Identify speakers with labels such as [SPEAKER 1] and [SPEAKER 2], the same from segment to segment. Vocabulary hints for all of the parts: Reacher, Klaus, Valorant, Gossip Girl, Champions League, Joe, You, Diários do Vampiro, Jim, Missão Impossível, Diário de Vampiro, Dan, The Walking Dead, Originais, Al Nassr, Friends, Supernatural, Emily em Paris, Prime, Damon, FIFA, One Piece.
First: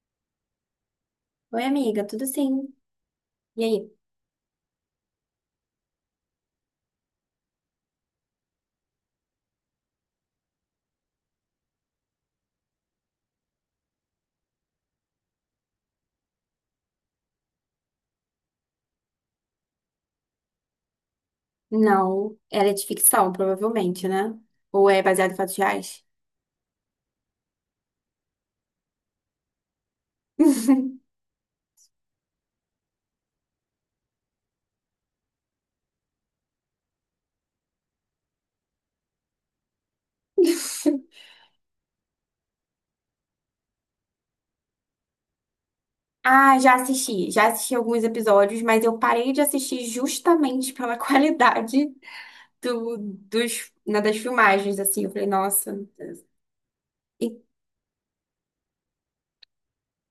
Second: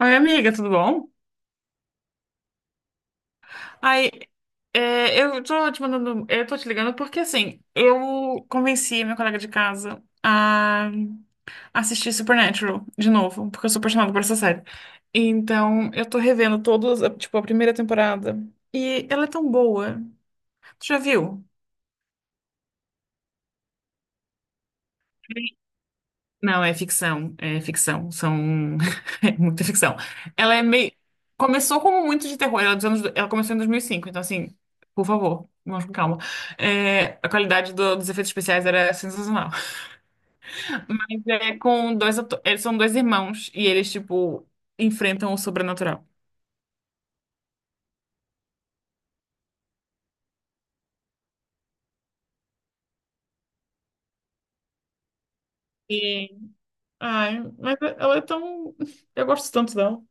[SPEAKER 1] Oi, amiga, tudo bom?
[SPEAKER 2] Oi, amiga, tudo sim? E aí?
[SPEAKER 1] Ai, eu tô te mandando, eu tô te ligando porque assim, eu convenci meu colega de casa a assistir Supernatural de novo, porque eu sou apaixonada por essa série. Então, eu tô revendo todas, tipo, a primeira temporada. E ela é tão boa. Tu já viu?
[SPEAKER 2] Não, ela é de ficção, provavelmente, né? Ou é baseado em fatos reais?
[SPEAKER 1] Não, é ficção, são é muita ficção. Ela é meio começou como muito de terror, ela, é dos anos... ela começou em 2005, então assim, por favor, vamos com calma. É, a qualidade dos efeitos especiais era sensacional. Mas é com eles são dois irmãos e eles tipo enfrentam o sobrenatural.
[SPEAKER 2] Ah, já assisti. Já assisti alguns episódios, mas eu parei de assistir justamente pela qualidade dos, né, das filmagens, assim. Eu falei, nossa.
[SPEAKER 1] E ai,
[SPEAKER 2] E-
[SPEAKER 1] mas ela é tão eu gosto tanto dela.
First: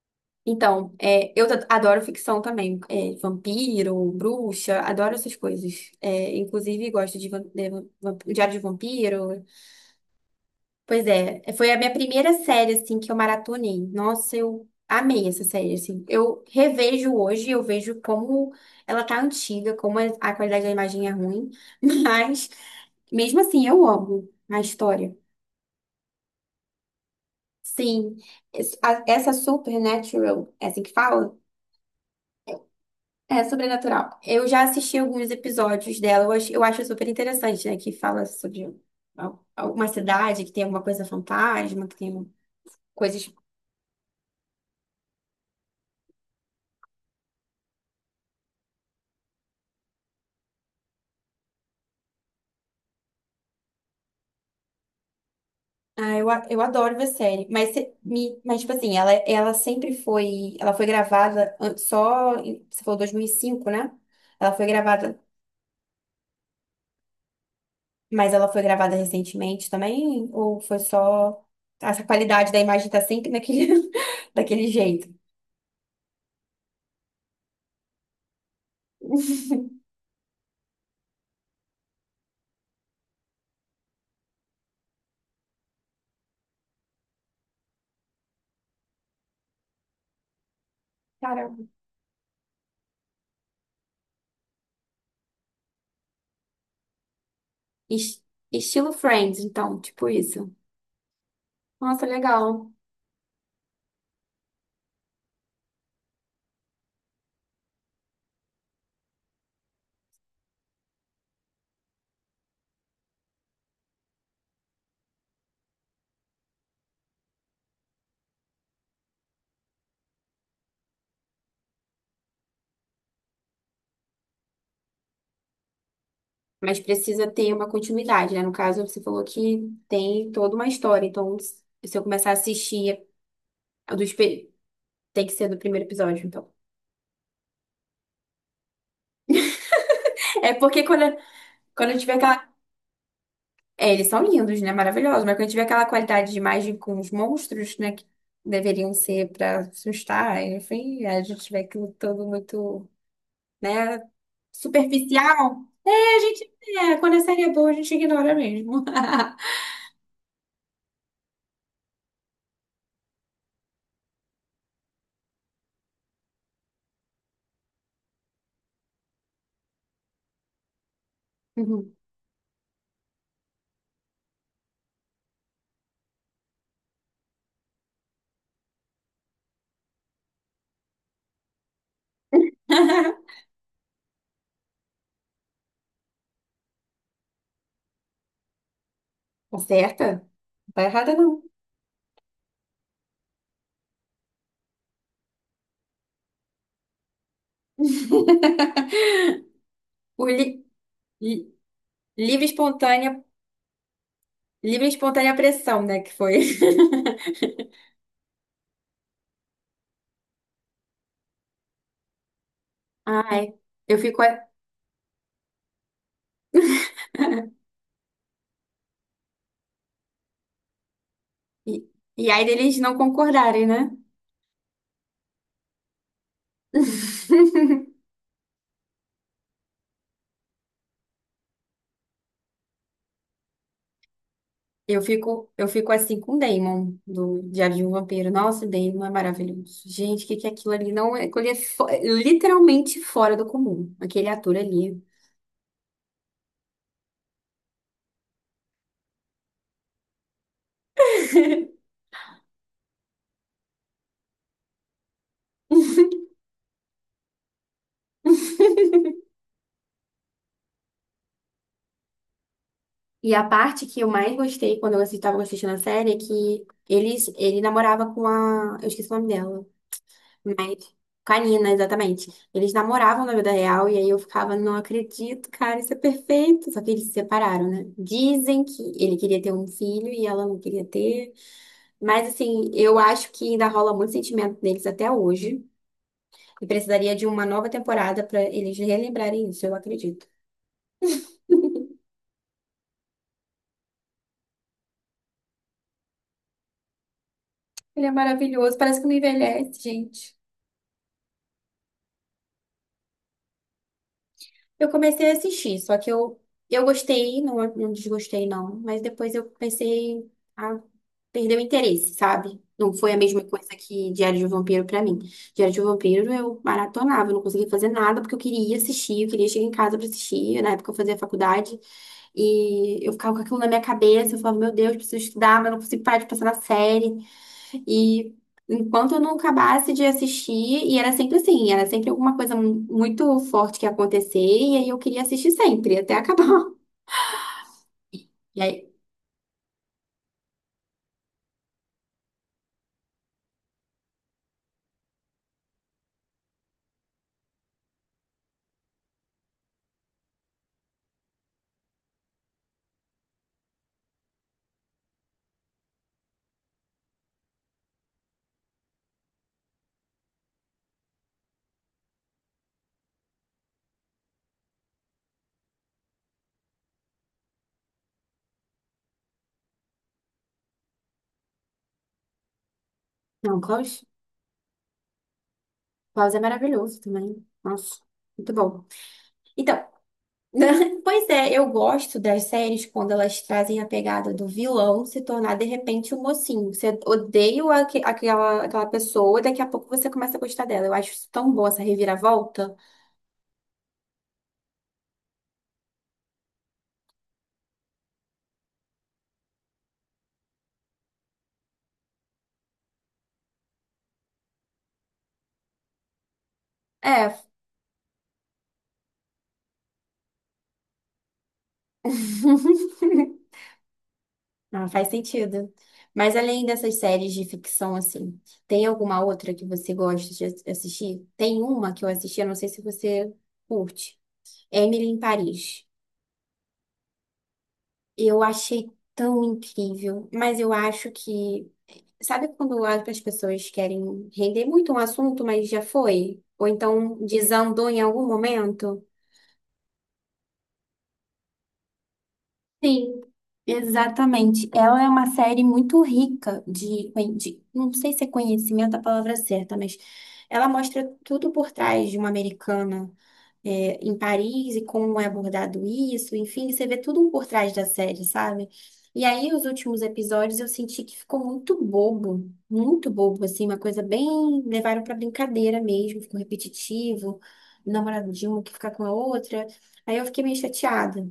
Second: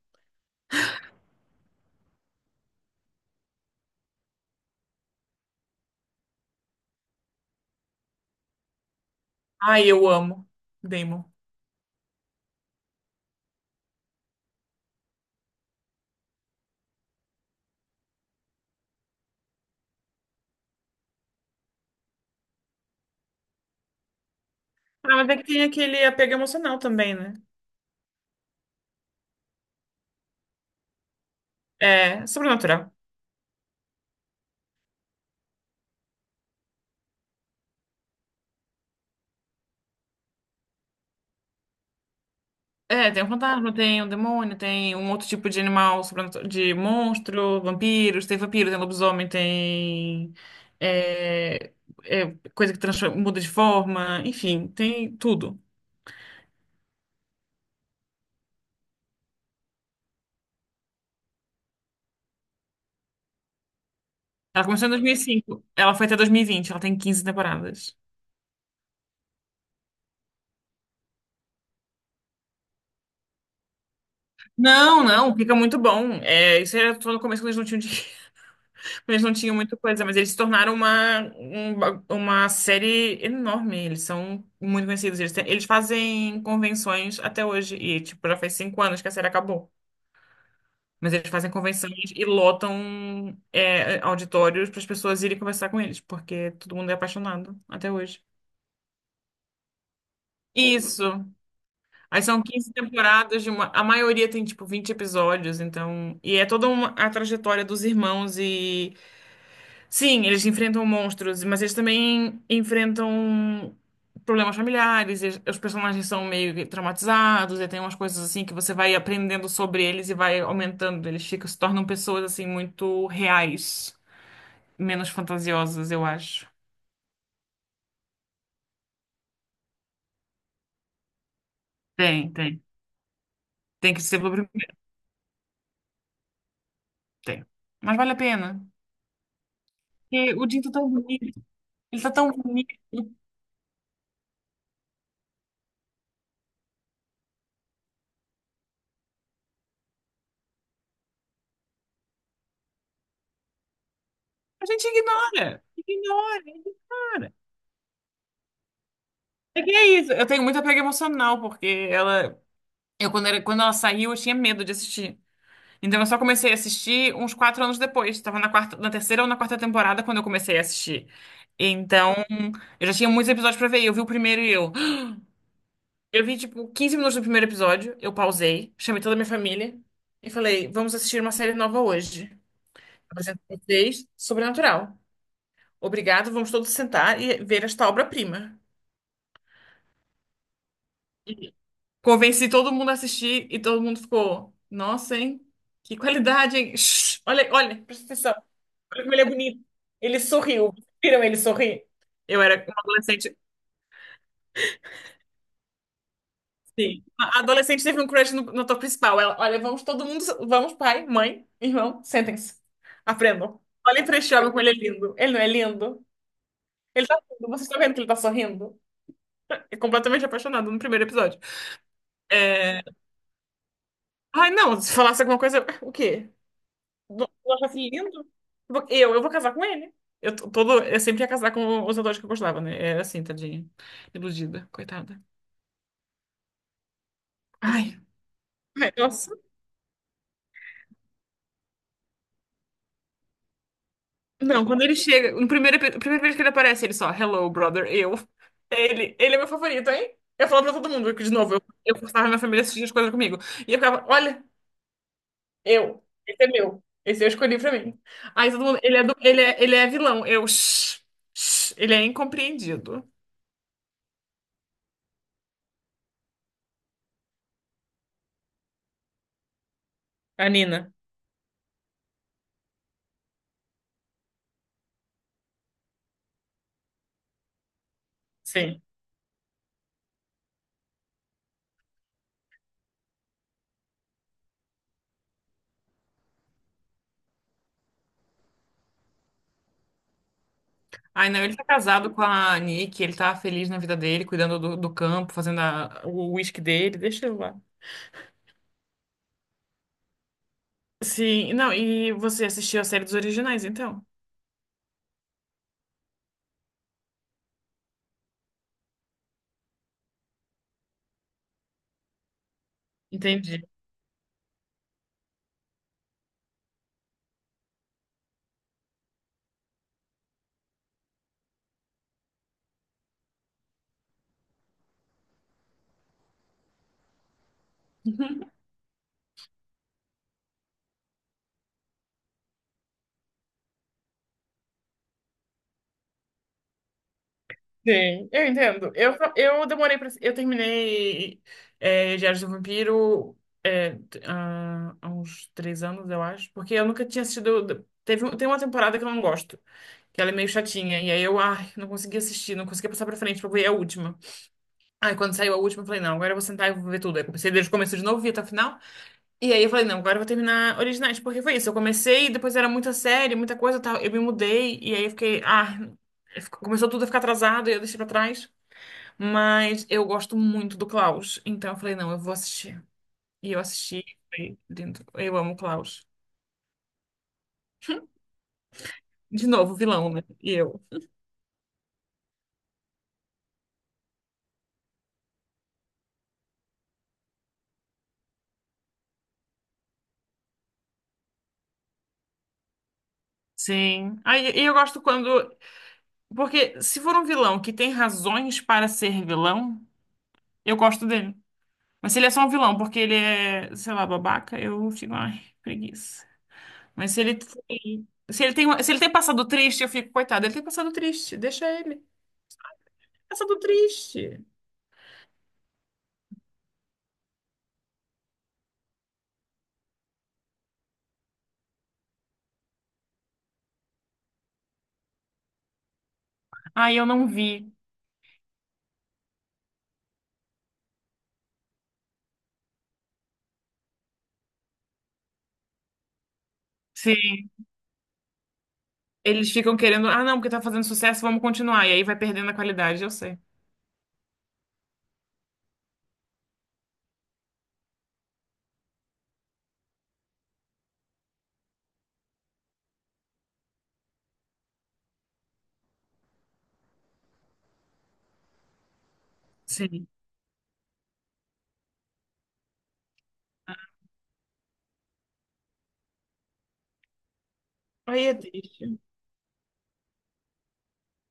[SPEAKER 2] então, é, eu adoro ficção também. É, vampiro, bruxa, adoro essas coisas. É, inclusive, gosto de, Diário de Vampiro.
[SPEAKER 1] Ai, eu amo
[SPEAKER 2] Pois
[SPEAKER 1] Damon.
[SPEAKER 2] é, foi a minha primeira série, assim, que eu maratonei. Nossa, eu amei essa série, assim. Eu revejo hoje, eu vejo como ela tá antiga, como a qualidade da imagem é ruim, mas mesmo assim eu amo a história.
[SPEAKER 1] Ah, mas é que tem aquele apego emocional também, né?
[SPEAKER 2] Sim, essa Supernatural, é assim que fala?
[SPEAKER 1] É, sobrenatural.
[SPEAKER 2] É sobrenatural. Eu já assisti alguns episódios dela, eu acho super interessante, né? Que fala sobre alguma cidade que tem alguma coisa fantasma, que tem
[SPEAKER 1] É, tem um
[SPEAKER 2] coisas.
[SPEAKER 1] fantasma, tem um demônio, tem um outro tipo de animal, de monstro, vampiros, tem vampiro, tem lobisomem, tem é, coisa que muda de forma, enfim, tem tudo.
[SPEAKER 2] Ah, eu adoro ver série, mas, mas tipo assim, ela sempre foi, ela foi gravada você falou 2005, né? Ela foi
[SPEAKER 1] Ela começou em
[SPEAKER 2] gravada,
[SPEAKER 1] 2005, ela foi até 2020, ela tem 15 temporadas.
[SPEAKER 2] mas ela foi gravada recentemente também, ou foi só, essa qualidade da imagem tá sempre naquele, daquele
[SPEAKER 1] Não,
[SPEAKER 2] jeito?
[SPEAKER 1] não, fica muito bom. É, isso era só no começo quando eles não tinham. Eles não tinham muita coisa, mas eles se tornaram uma série enorme. Eles são muito conhecidos. Eles, eles fazem convenções até hoje. E, tipo, já faz 5 anos que a série acabou. Mas eles fazem
[SPEAKER 2] Caramba.
[SPEAKER 1] convenções e lotam auditórios para as pessoas irem conversar com eles, porque todo mundo é apaixonado até
[SPEAKER 2] Es-
[SPEAKER 1] hoje.
[SPEAKER 2] Estilo Friends, então, tipo isso.
[SPEAKER 1] Isso.
[SPEAKER 2] Nossa,
[SPEAKER 1] Aí são
[SPEAKER 2] legal.
[SPEAKER 1] 15 temporadas de uma. A maioria tem, tipo, 20 episódios, então. E é toda uma, a trajetória dos irmãos e sim, eles enfrentam monstros, mas eles também enfrentam problemas familiares. Eles- os personagens são meio que traumatizados, e tem umas coisas assim que você vai aprendendo sobre eles e vai aumentando. Eles ficam, se tornam pessoas assim muito reais, menos fantasiosas, eu acho.
[SPEAKER 2] Mas precisa ter uma continuidade, né? No caso, você falou que tem toda uma história. Então, se eu começar
[SPEAKER 1] Tem,
[SPEAKER 2] a
[SPEAKER 1] tem.
[SPEAKER 2] assistir
[SPEAKER 1] Tem
[SPEAKER 2] a
[SPEAKER 1] que
[SPEAKER 2] dos.
[SPEAKER 1] ser pelo primeiro.
[SPEAKER 2] Tem que ser do primeiro episódio, então.
[SPEAKER 1] Tem. Mas vale a pena. Porque o
[SPEAKER 2] É
[SPEAKER 1] Jim tá
[SPEAKER 2] porque
[SPEAKER 1] tão
[SPEAKER 2] quando, é,
[SPEAKER 1] bonito.
[SPEAKER 2] quando a
[SPEAKER 1] Ele
[SPEAKER 2] gente
[SPEAKER 1] tá tão
[SPEAKER 2] aquela.
[SPEAKER 1] bonito.
[SPEAKER 2] É, eles são lindos, né? Maravilhosos. Mas quando a gente aquela qualidade de imagem com os monstros, né? Que deveriam ser pra assustar, enfim, a gente tiver aquilo todo muito, né?
[SPEAKER 1] A gente
[SPEAKER 2] Superficial.
[SPEAKER 1] ignora.
[SPEAKER 2] É, a
[SPEAKER 1] Ignora,
[SPEAKER 2] gente. É, quando a
[SPEAKER 1] ignora.
[SPEAKER 2] série é boa, a gente ignora mesmo.
[SPEAKER 1] É que é isso. Eu tenho muito apego emocional, porque ela. Quando ela saiu, eu tinha medo de assistir. Então, eu só comecei a assistir uns 4 anos depois. Estava na quarta, na terceira ou na quarta temporada quando eu comecei a assistir.
[SPEAKER 2] Uhum.
[SPEAKER 1] Então, eu já tinha muitos episódios pra ver. Eu vi o primeiro e eu. Eu vi, tipo, 15 minutos do primeiro episódio. Eu pausei, chamei toda a minha família e falei: vamos assistir uma série nova hoje. Apresento pra vocês Sobrenatural. Obrigado, vamos todos sentar e ver esta obra-prima.
[SPEAKER 2] Acerta? Não tá errada, não.
[SPEAKER 1] Convenci todo mundo a assistir e todo mundo ficou, nossa, hein? Que qualidade, hein? Shhh, olha, olha, presta atenção. Olha como ele é bonito. Ele
[SPEAKER 2] O li-
[SPEAKER 1] sorriu. Viram ele
[SPEAKER 2] li-
[SPEAKER 1] sorrir? Eu
[SPEAKER 2] Livre
[SPEAKER 1] era uma
[SPEAKER 2] espontânea,
[SPEAKER 1] adolescente.
[SPEAKER 2] livre espontânea pressão, né? Que foi.
[SPEAKER 1] Sim. A adolescente teve um crush no ator principal. Ela, olha, vamos todo mundo. Vamos, pai, mãe, irmão, sentem-se.
[SPEAKER 2] Ai,
[SPEAKER 1] Aprendam.
[SPEAKER 2] eu
[SPEAKER 1] Olhem pra
[SPEAKER 2] fico.
[SPEAKER 1] este homem como ele é lindo. Ele não é lindo? Ele tá lindo. Vocês estão vendo que ele tá sorrindo? É completamente apaixonado no primeiro episódio.
[SPEAKER 2] E, e aí deles
[SPEAKER 1] É...
[SPEAKER 2] não concordarem, né?
[SPEAKER 1] Ai, não, se falasse alguma coisa. O quê? Não não achasse lindo? Eu vou casar com ele. Eu sempre ia casar com os atores que eu gostava, né? Era assim, tadinha. Iludida, coitada.
[SPEAKER 2] Eu fico assim com o Damon, do Diário de um
[SPEAKER 1] Ai,
[SPEAKER 2] Vampiro. Nossa,
[SPEAKER 1] ai,
[SPEAKER 2] Damon é
[SPEAKER 1] nossa.
[SPEAKER 2] maravilhoso. Gente, o que que é aquilo ali? Não, aquilo ali é literalmente fora do comum, aquele ator
[SPEAKER 1] Não, quando ele
[SPEAKER 2] ali.
[SPEAKER 1] chega, no primeiro, epi- primeira vez que ele aparece, ele só, hello, brother, eu. Ele é meu favorito, hein? Eu falo pra todo mundo, que de novo, eu forçava minha família a assistir as coisas comigo. E eu ficava, olha, eu, esse é meu. Esse eu escolhi pra mim. Aí todo mundo, ele é vilão. Eu, shh, shh, ele é incompreendido.
[SPEAKER 2] E a parte que eu mais gostei quando eu estava assistindo a série é que eles, ele namorava com a. Eu esqueci o nome dela.
[SPEAKER 1] A Nina.
[SPEAKER 2] Mas, canina, exatamente. Eles namoravam na vida real e aí eu ficava, não acredito, cara, isso é perfeito. Só que eles se separaram, né? Dizem
[SPEAKER 1] Sim.
[SPEAKER 2] que ele queria ter um filho e ela não queria ter. Mas, assim, eu acho que ainda rola muito sentimento deles até hoje. E precisaria de uma nova temporada pra eles relembrarem isso, eu acredito.
[SPEAKER 1] Ai, não, ele tá casado com a Nick, ele tá feliz na vida dele, cuidando do campo, o uísque dele, deixa eu lá.
[SPEAKER 2] Ele é maravilhoso, parece que não envelhece, gente.
[SPEAKER 1] Sim, não, e você assistiu a série dos originais, então?
[SPEAKER 2] Eu comecei a assistir, só que eu gostei, não, não desgostei, não. Mas depois eu comecei a perder o interesse, sabe? Não foi a mesma coisa
[SPEAKER 1] Entendi.
[SPEAKER 2] que Diário de um Vampiro pra mim. Diário de um Vampiro eu maratonava, eu não conseguia fazer nada porque eu queria assistir, eu queria chegar em casa pra assistir. Na época eu fazia faculdade e eu ficava com aquilo na minha cabeça, eu falava, meu Deus, preciso estudar, mas não consigo parar de pensar na série. E enquanto eu não acabasse de assistir, e era sempre assim, era sempre alguma coisa muito forte que ia acontecer, e aí eu queria assistir sempre, até acabar.
[SPEAKER 1] Sim, eu
[SPEAKER 2] E aí,
[SPEAKER 1] entendo. Eu demorei pra. Eu terminei Diários do Vampiro há uns 3 anos, eu acho, porque eu nunca tinha assistido. Tem uma temporada que eu não gosto, que ela é meio chatinha, e aí eu, ai, não consegui assistir, não consegui passar pra frente pra ver a última. Aí quando saiu a última, eu falei, não, agora eu vou sentar e vou ver tudo. Aí comecei desde o começo de novo, vi até o final. E aí eu falei, não, agora eu vou terminar Originais, porque foi isso. Eu comecei, depois era muita série, muita coisa e tal. Eu me mudei, e aí eu fiquei, ah, começou tudo a ficar atrasado e eu deixei pra trás. Mas eu gosto muito do Klaus. Então eu falei, não, eu vou assistir. E
[SPEAKER 2] não,
[SPEAKER 1] eu assisti,
[SPEAKER 2] Klaus,
[SPEAKER 1] foi lindo. Eu amo o Klaus.
[SPEAKER 2] Klaus é maravilhoso também. Nossa, muito bom.
[SPEAKER 1] De
[SPEAKER 2] Então,
[SPEAKER 1] novo, vilão, né? E eu.
[SPEAKER 2] pois é, eu gosto das séries quando elas trazem a pegada do vilão se tornar de repente o mocinho. Você odeia aquela, aquela pessoa, daqui a pouco você começa a gostar dela. Eu acho isso tão bom, essa reviravolta.
[SPEAKER 1] Sim. Aí e eu gosto quando. Porque se for um vilão que tem razões para ser vilão, eu gosto dele. Mas se ele é só um vilão, porque ele é, sei lá, babaca, eu fico, ai, preguiça. Mas
[SPEAKER 2] É.
[SPEAKER 1] se ele tem, se ele tem passado triste, eu fico, coitado, ele tem passado triste, deixa ele. Passado triste.
[SPEAKER 2] Não, faz sentido. Mas além dessas séries de ficção, assim, tem alguma outra que você gosta de assistir? Tem uma que eu assisti, eu não sei se você curte. Emily em Paris.
[SPEAKER 1] Ai, eu não vi.
[SPEAKER 2] Eu achei tão incrível, mas eu acho que. Sabe quando as pessoas querem render muito um assunto, mas já foi? Ou então
[SPEAKER 1] Sim.
[SPEAKER 2] desandou em algum momento?
[SPEAKER 1] Eles ficam querendo, ah, não, porque tá fazendo sucesso, vamos continuar. E aí vai perdendo a qualidade, eu
[SPEAKER 2] Sim,
[SPEAKER 1] sei.
[SPEAKER 2] exatamente. Ela é uma série muito rica de, não sei se é conhecimento a palavra certa, mas ela mostra tudo por trás de uma americana é, em Paris e como é abordado isso, enfim, você vê tudo um por trás da série, sabe? E aí, os últimos
[SPEAKER 1] Sim.
[SPEAKER 2] episódios eu senti que ficou muito bobo, assim, uma coisa bem. Levaram pra brincadeira mesmo, ficou repetitivo,
[SPEAKER 1] Aí
[SPEAKER 2] namorado
[SPEAKER 1] é
[SPEAKER 2] de uma que fica
[SPEAKER 1] triste.
[SPEAKER 2] com a outra. Aí eu fiquei meio chateada.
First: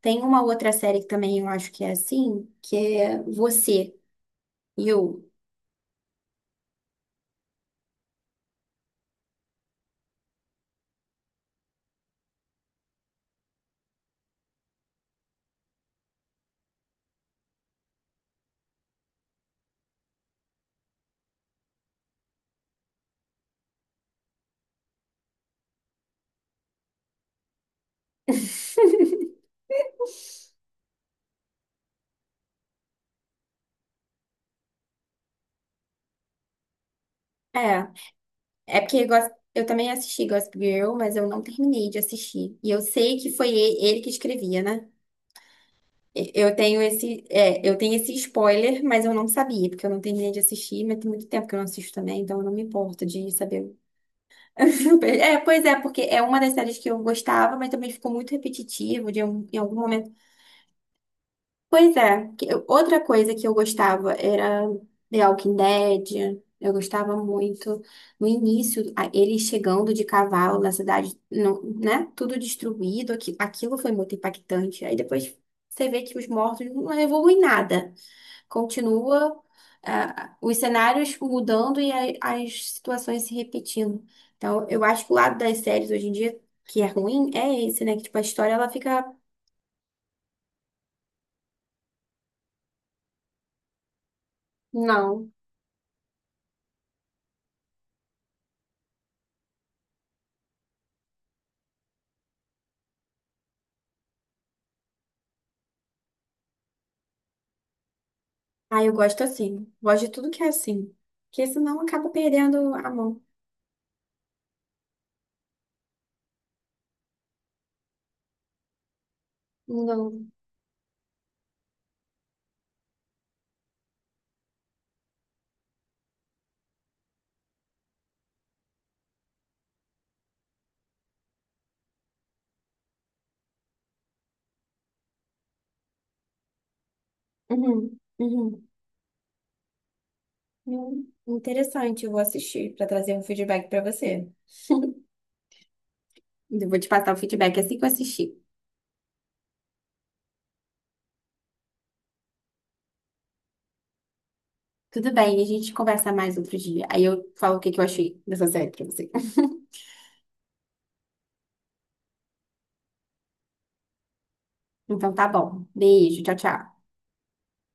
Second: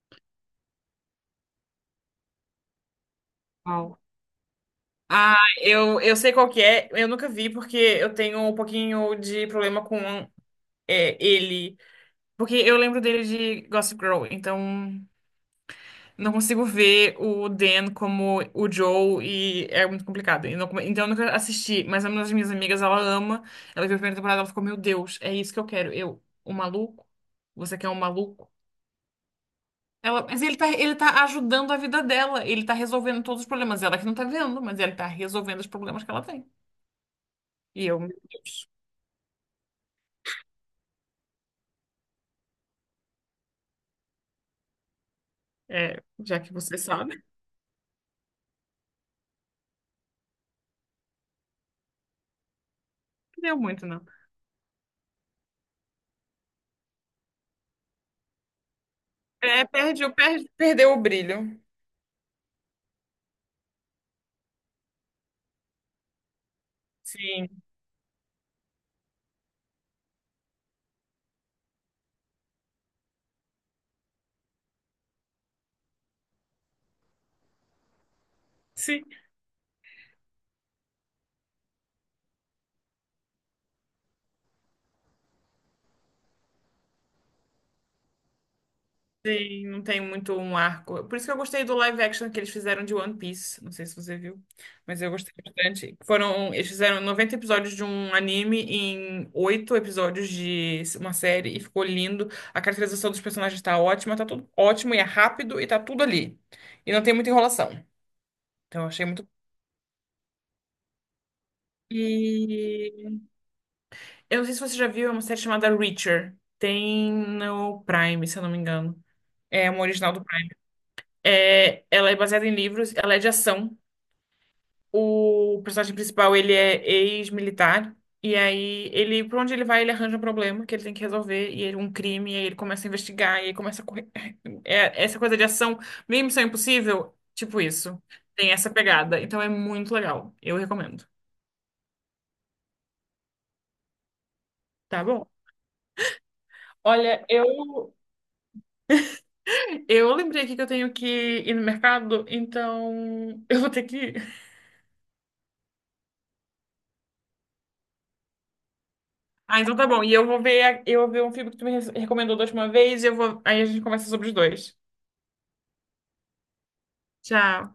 [SPEAKER 2] Tem uma outra série que também eu acho que é assim, que é Você,
[SPEAKER 1] Uau.
[SPEAKER 2] You.
[SPEAKER 1] Ah, eu sei qual que é, eu nunca vi, porque eu tenho um pouquinho de problema com ele. Porque eu lembro dele de Gossip Girl, então não consigo ver o Dan como o Joe e é muito complicado. E então eu nunca assisti, mas é uma das minhas amigas, ela ama. Ela viu a primeira temporada, ela ficou, meu Deus, é isso que eu quero. Eu, um maluco? Você quer um maluco? Ela, mas ele tá ajudando a vida dela, ele tá resolvendo todos os problemas. Ela que não tá vendo, mas ele tá resolvendo os problemas que ela tem. E eu,
[SPEAKER 2] É, é porque eu também assisti Gossip Girl, mas eu não terminei de assistir. E eu sei que foi ele que escrevia, né?
[SPEAKER 1] já que
[SPEAKER 2] Eu
[SPEAKER 1] você
[SPEAKER 2] tenho
[SPEAKER 1] sabe,
[SPEAKER 2] esse, é, eu tenho esse spoiler, mas eu não sabia, porque eu não terminei de assistir, mas tem muito tempo que eu não assisto também, então eu não me importo de
[SPEAKER 1] não deu
[SPEAKER 2] saber.
[SPEAKER 1] muito, não.
[SPEAKER 2] É, pois é, porque é uma das séries que eu gostava, mas também ficou muito repetitivo, em
[SPEAKER 1] É,
[SPEAKER 2] algum momento.
[SPEAKER 1] perdeu, perdeu o brilho.
[SPEAKER 2] Pois é, outra coisa que eu gostava era The Walking Dead. Eu gostava
[SPEAKER 1] Sim,
[SPEAKER 2] muito no início, ele chegando de cavalo na cidade, não, né? Tudo destruído, aquilo foi muito impactante. Aí depois você vê que os mortos não evoluem nada.
[SPEAKER 1] sim.
[SPEAKER 2] Continua, ah, os cenários mudando e as situações se repetindo. Então, eu acho que o lado das séries hoje em dia que é ruim é esse, né? Que tipo, a história ela fica.
[SPEAKER 1] Sim, não tem muito um arco. Por isso que eu gostei do live action que eles fizeram de One Piece. Não sei se você viu, mas eu
[SPEAKER 2] Não.
[SPEAKER 1] gostei bastante. Foram, eles fizeram 90 episódios de um anime em 8 episódios de uma série e ficou lindo. A caracterização dos personagens tá ótima, tá tudo ótimo e é rápido e tá tudo ali. E não tem muita enrolação. Então
[SPEAKER 2] Ah,
[SPEAKER 1] eu
[SPEAKER 2] eu
[SPEAKER 1] achei
[SPEAKER 2] gosto
[SPEAKER 1] muito.
[SPEAKER 2] assim. Gosto de tudo que é assim. Porque senão acaba perdendo a
[SPEAKER 1] E
[SPEAKER 2] mão.
[SPEAKER 1] eu não sei se você já viu, é uma série chamada Reacher. Tem no Prime, se eu não me engano. É uma original do
[SPEAKER 2] Não.
[SPEAKER 1] Prime. É, ela é baseada em livros, ela é de ação. O personagem principal, ele é ex-militar. E aí, ele, por onde ele vai, ele arranja um problema que ele tem que resolver. E ele, um crime, e aí ele começa a investigar. E aí começa a correr. É, essa coisa de ação, meio Missão Impossível, tipo
[SPEAKER 2] Uhum.
[SPEAKER 1] isso. Tem
[SPEAKER 2] Uhum.
[SPEAKER 1] essa pegada. Então é muito legal. Eu recomendo.
[SPEAKER 2] Interessante, eu vou assistir para trazer um feedback para você.
[SPEAKER 1] Tá bom?
[SPEAKER 2] Eu vou te passar o
[SPEAKER 1] Olha,
[SPEAKER 2] feedback assim que eu assistir.
[SPEAKER 1] eu lembrei aqui que eu tenho que ir no mercado, então eu vou ter que ir.
[SPEAKER 2] Tudo bem, a gente conversa mais outro dia. Aí eu falo o que que eu achei dessa série pra você.
[SPEAKER 1] Ah, então tá bom. E eu vou ver, eu vou ver um filme que tu me recomendou da última vez e eu vou, aí a gente conversa sobre os dois.
[SPEAKER 2] Então tá bom. Beijo, tchau, tchau.
[SPEAKER 1] Tchau.